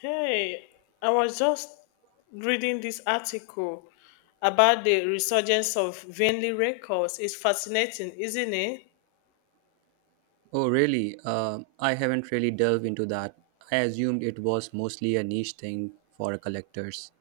Hey, I was just reading this article about the resurgence of Vinley records. It's fascinating, isn't it? Oh, really? I haven't really delved into that. I assumed it was mostly a niche thing for collectors.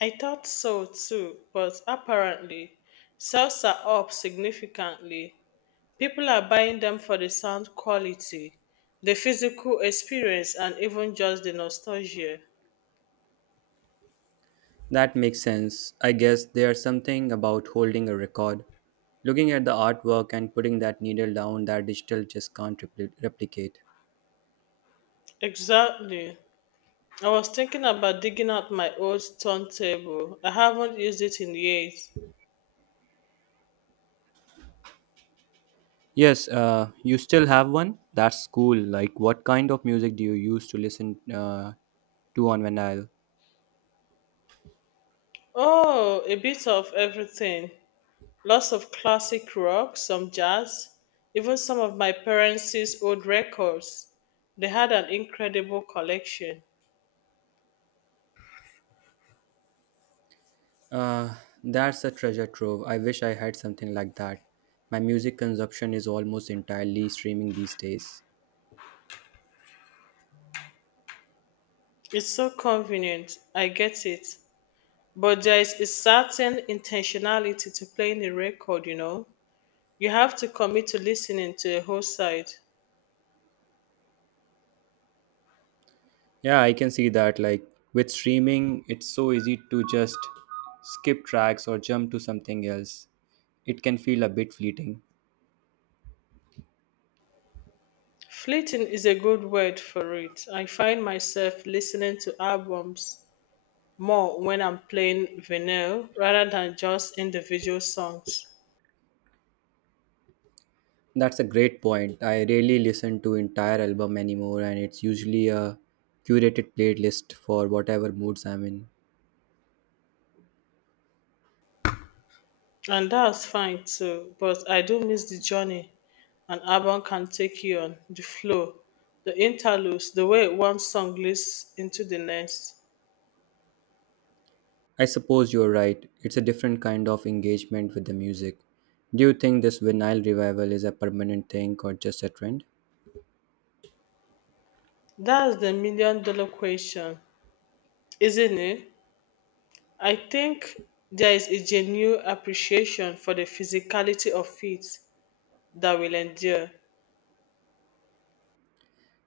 I thought so too, but apparently sales are up significantly. People are buying them for the sound quality, the physical experience, and even just the nostalgia. That makes sense. I guess there's something about holding a record, looking at the artwork, and putting that needle down that digital just can't replicate. Exactly. I was thinking about digging out my old turntable. I haven't used it in years. Yes, you still have one? That's cool. Like, what kind of music do you use to listen to on vinyl? Oh, a bit of everything. Lots of classic rock, some jazz, even some of my parents' old records. They had an incredible collection. Uh, that's a treasure trove. I wish I had something like that. My music consumption is almost entirely streaming these days. It's so convenient, I get it. But there is a certain intentionality to playing a record, you know. You have to commit to listening to a whole side. Yeah, I can see that. Like with streaming, it's so easy to just skip tracks or jump to something else. It can feel a bit fleeting. Fleeting is a good word for it. I find myself listening to albums more when I'm playing vinyl rather than just individual songs. That's a great point. I rarely listen to entire album anymore, and it's usually a curated playlist for whatever moods I'm in. And that's fine too, but I do miss the journey an album can take you on, the flow, the interludes, the way one song leads into the next. I suppose you're right. It's a different kind of engagement with the music. Do you think this vinyl revival is a permanent thing or just a trend? That's the million dollar question, isn't it? I think there is a genuine appreciation for the physicality of it that will endure.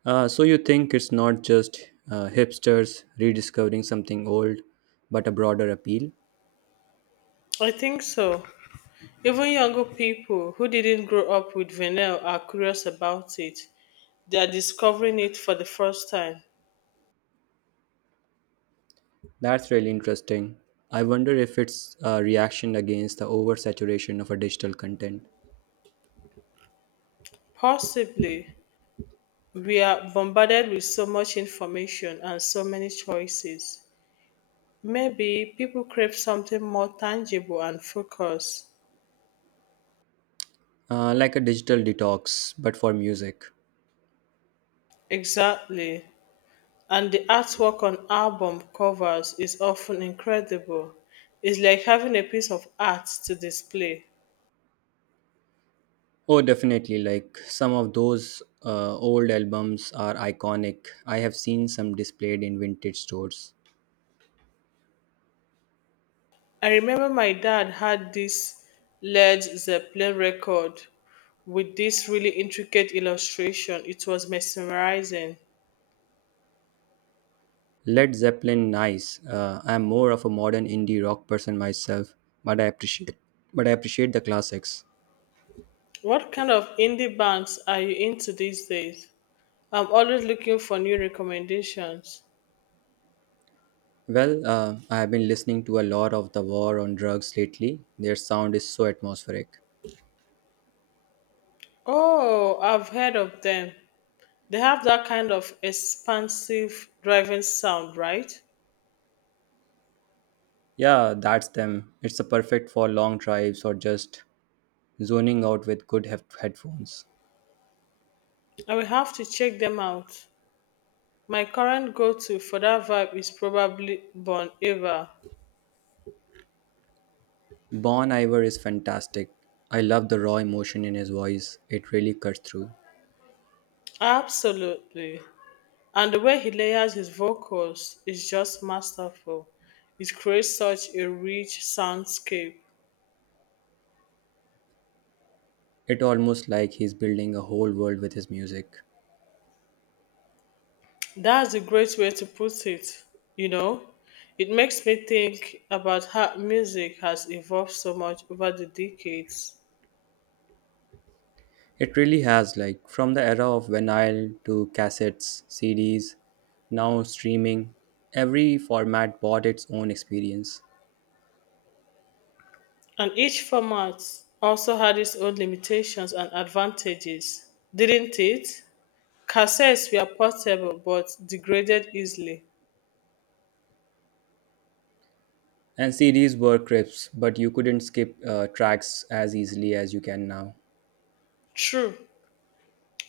So you think it's not just hipsters rediscovering something old, but a broader appeal? I think so. Even younger people who didn't grow up with vinyl are curious about it. They are discovering it for the first time. That's really interesting. I wonder if it's a reaction against the oversaturation of a digital content, Possibly, we are bombarded with so much information and so many choices. Maybe people crave something more tangible and focused. Like a digital detox, but for music. Exactly. And the artwork on album covers is often incredible. It's like having a piece of art to display. Oh, definitely. Like some of those old albums are iconic. I have seen some displayed in vintage stores. I remember my dad had this Led Zeppelin record with this really intricate illustration. It was mesmerizing. Led Zeppelin, nice. I'm more of a modern indie rock person myself, but I appreciate the classics. What kind of indie bands are you into these days? I'm always looking for new recommendations. Well, I have been listening to a lot of the War on Drugs lately. Their sound is so atmospheric. Oh, I've heard of them. They have that kind of expansive driving sound, right? Yeah, that's them. It's a perfect for long drives or just zoning out with good headphones. I will have to check them out. My current go to for that vibe is probably Bon Iver. Bon Iver is fantastic. I love the raw emotion in his voice. It really cuts through. Absolutely. And the way he layers his vocals is just masterful. It creates such a rich soundscape. It almost like he's building a whole world with his music. That's a great way to put it, you know? It makes me think about how music has evolved so much over the decades. It really has like from the era of vinyl to cassettes, CDs, now streaming. Every format bought its own experience. And each format also had its own limitations and advantages, didn't it? Cassettes were portable but degraded easily. And CDs were crisps, but you couldn't skip tracks as easily as you can now. True.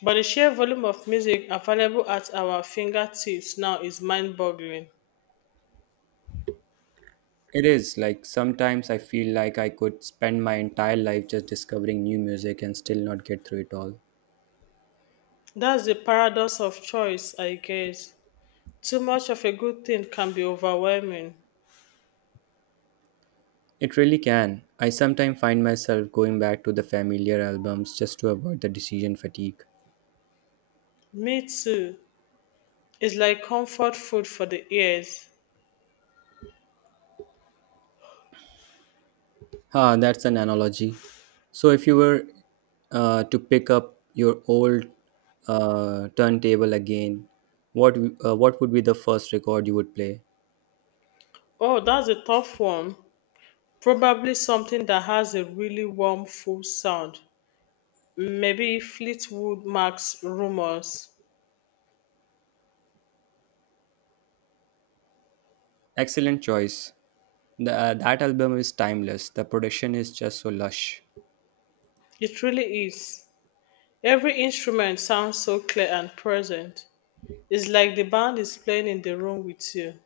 But the sheer volume of music available at our fingertips now is mind boggling. It is like sometimes I feel like I could spend my entire life just discovering new music and still not get through it all. That's the paradox of choice, I guess. Too much of a good thing can be overwhelming. It really can. I sometimes find myself going back to the familiar albums just to avoid the decision fatigue. Me too. It's like comfort food for the ears. Ah, that's an analogy. So, if you were to pick up your old turntable again, what would be the first record you would play? Oh, that's a tough one. Probably something that has a really warm, full sound. Maybe Fleetwood Mac's Rumors. Excellent choice. The, that album is timeless. The production is just so lush. It really is. Every instrument sounds so clear and present. It's like the band is playing in the room with you.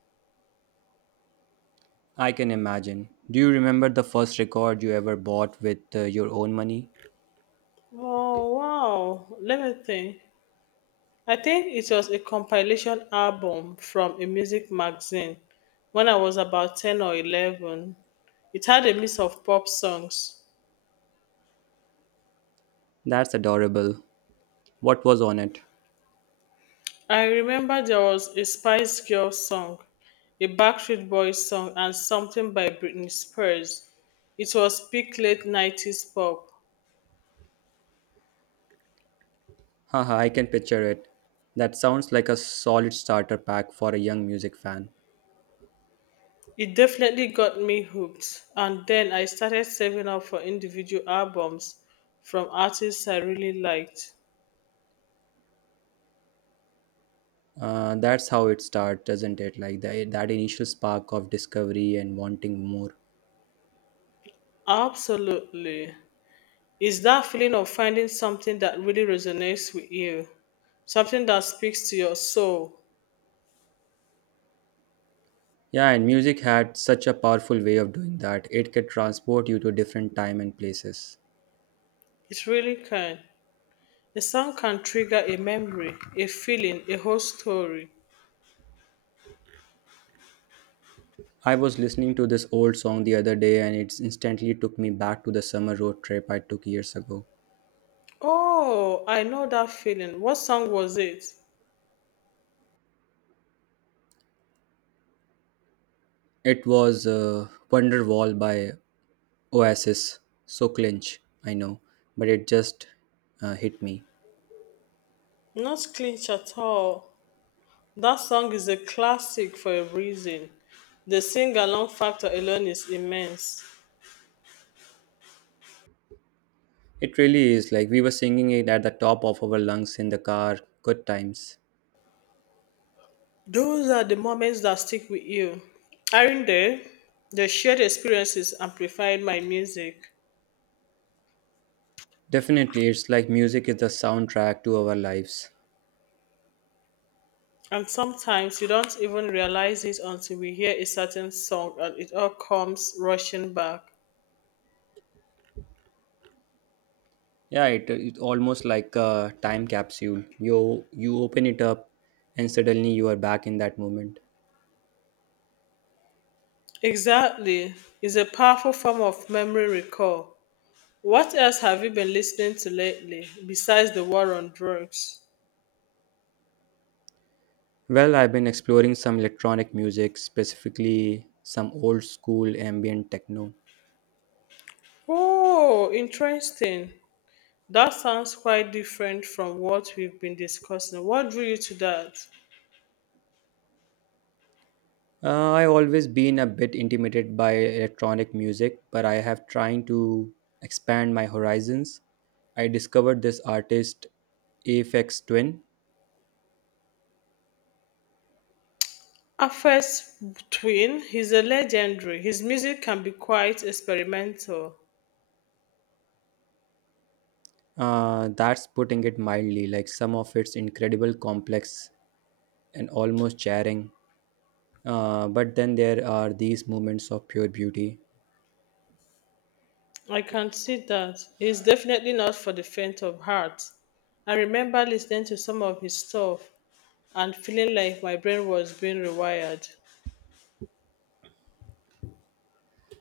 I can imagine. Do you remember the first record you ever bought with your own money? Oh wow. Let me think. I think it was a compilation album from a music magazine when I was about 10 or 11. It had a mix of pop songs. That's adorable. What was on it? I remember there was a Spice Girl song, a Backstreet Boys song, and something by Britney Spears. It was peak late 90s pop. Haha, I can picture it. That sounds like a solid starter pack for a young music fan. It definitely got me hooked, and then I started saving up for individual albums from artists I really liked. That's how it starts, doesn't it? Like that initial spark of discovery and wanting more. Absolutely. It's that feeling of finding something that really resonates with you, something that speaks to your soul. Yeah, and music had such a powerful way of doing that. It could transport you to different time and places. It really can. A song can trigger a memory, a feeling, a whole story. I was listening to this old song the other day and it instantly took me back to the summer road trip I took years ago. Oh, I know that feeling. What song was it? It was Wonderwall by Oasis. So clinch, I know, but it just hit me. Not clinch at all. That song is a classic for a reason. The sing along factor alone is immense. It really is like we were singing it at the top of our lungs in the car. Good times. Those are the moments that stick with you. Aren't they? The shared experiences amplified my music. Definitely, it's like music is the soundtrack to our lives. And sometimes you don't even realize it until we hear a certain song and it all comes rushing back. Yeah, it almost like a time capsule. You open it up, and suddenly you are back in that moment. Exactly. It's a powerful form of memory recall. What else have you been listening to lately besides the war on drugs? Well, I've been exploring some electronic music, specifically some old school ambient techno. Oh, interesting. That sounds quite different from what we've been discussing. What drew you to that? I've always been a bit intimidated by electronic music, but I have trying to expand my horizons. I discovered this artist, Aphex Twin. Afes twin, he's a legendary. His music can be quite experimental. That's putting it mildly. Like some of its incredible complex and almost jarring. But then there are these moments of pure beauty. I can see that. He's definitely not for the faint of heart. I remember listening to some of his stuff and feeling like my brain was being rewired.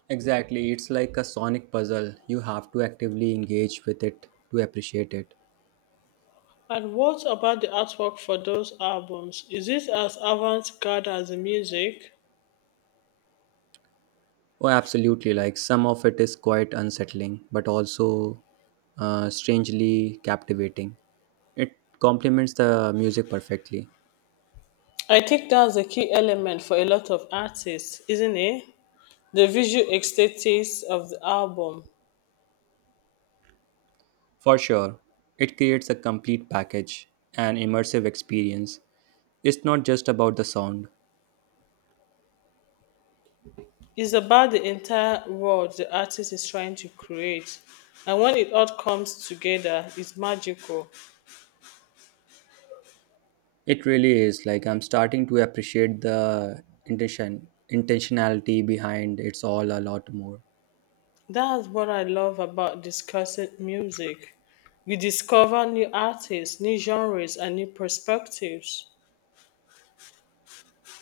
Exactly, it's like a sonic puzzle. You have to actively engage with it to appreciate it. And what about the artwork for those albums? Is it as avant garde as the music? Oh, absolutely. Like some of it is quite unsettling, but also strangely captivating. It complements the music perfectly. I think that's a key element for a lot of artists, isn't it? The visual aesthetics of the album For sure, it creates a complete package, an immersive experience. It's not just about the sound. is about the entire world the artist is trying to create. And when it all comes together, it's magical. It really is. Like I'm starting to appreciate the intentionality behind it's all a lot more. That's what I love about discussing music. We discover new artists, new genres, and new perspectives.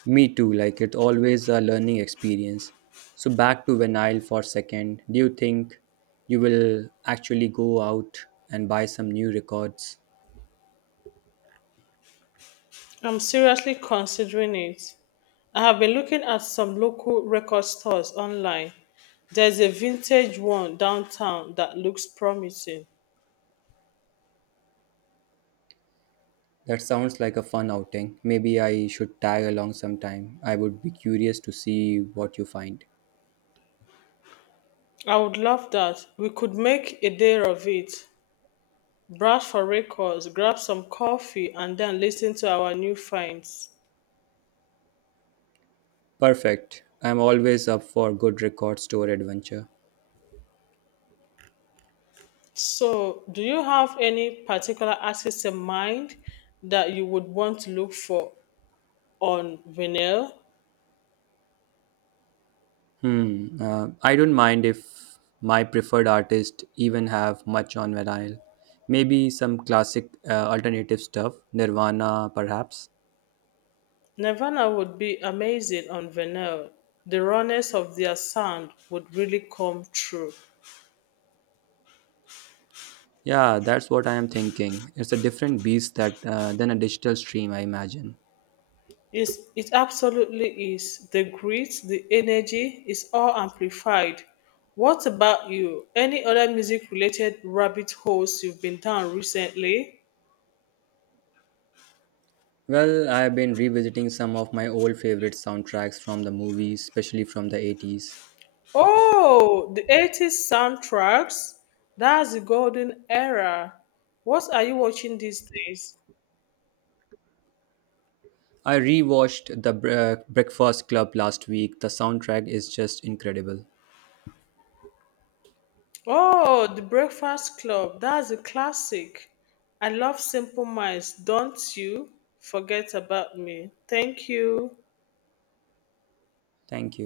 Me too, like it's always a learning experience. So back to vinyl for a second. Do you think you will actually go out and buy some new records? I'm seriously considering it. I have been looking at some local record stores online. There's a vintage one downtown that looks promising. That sounds like a fun outing. Maybe I should tag along sometime. I would be curious to see what you find. I would love that. We could make a day of it. Browse for records, grab some coffee, and then listen to our new finds. Perfect. I'm always up for good record store adventure. So, do you have any particular artist in mind that you would want to look for on vinyl? Hmm. I don't mind if my preferred artist even have much on vinyl. Maybe some classic alternative stuff, Nirvana, perhaps. Nirvana would be amazing on vinyl. The rawness of their sound would really come through. Yeah, that's what I am thinking. It's a different beast that than a digital stream, I imagine. It absolutely is. The grit, the energy is all amplified. What about you? Any other music related rabbit holes you've been down recently? Well, I have been revisiting some of my old favorite soundtracks from the movies, especially from the '80s. Oh, the 80s soundtracks. That's the golden era. What are you watching these days? I rewatched the Breakfast Club last week. The soundtrack is just incredible. Oh, The Breakfast Club. That's a classic. I love Simple Minds. Don't you forget about me. Thank you. Thank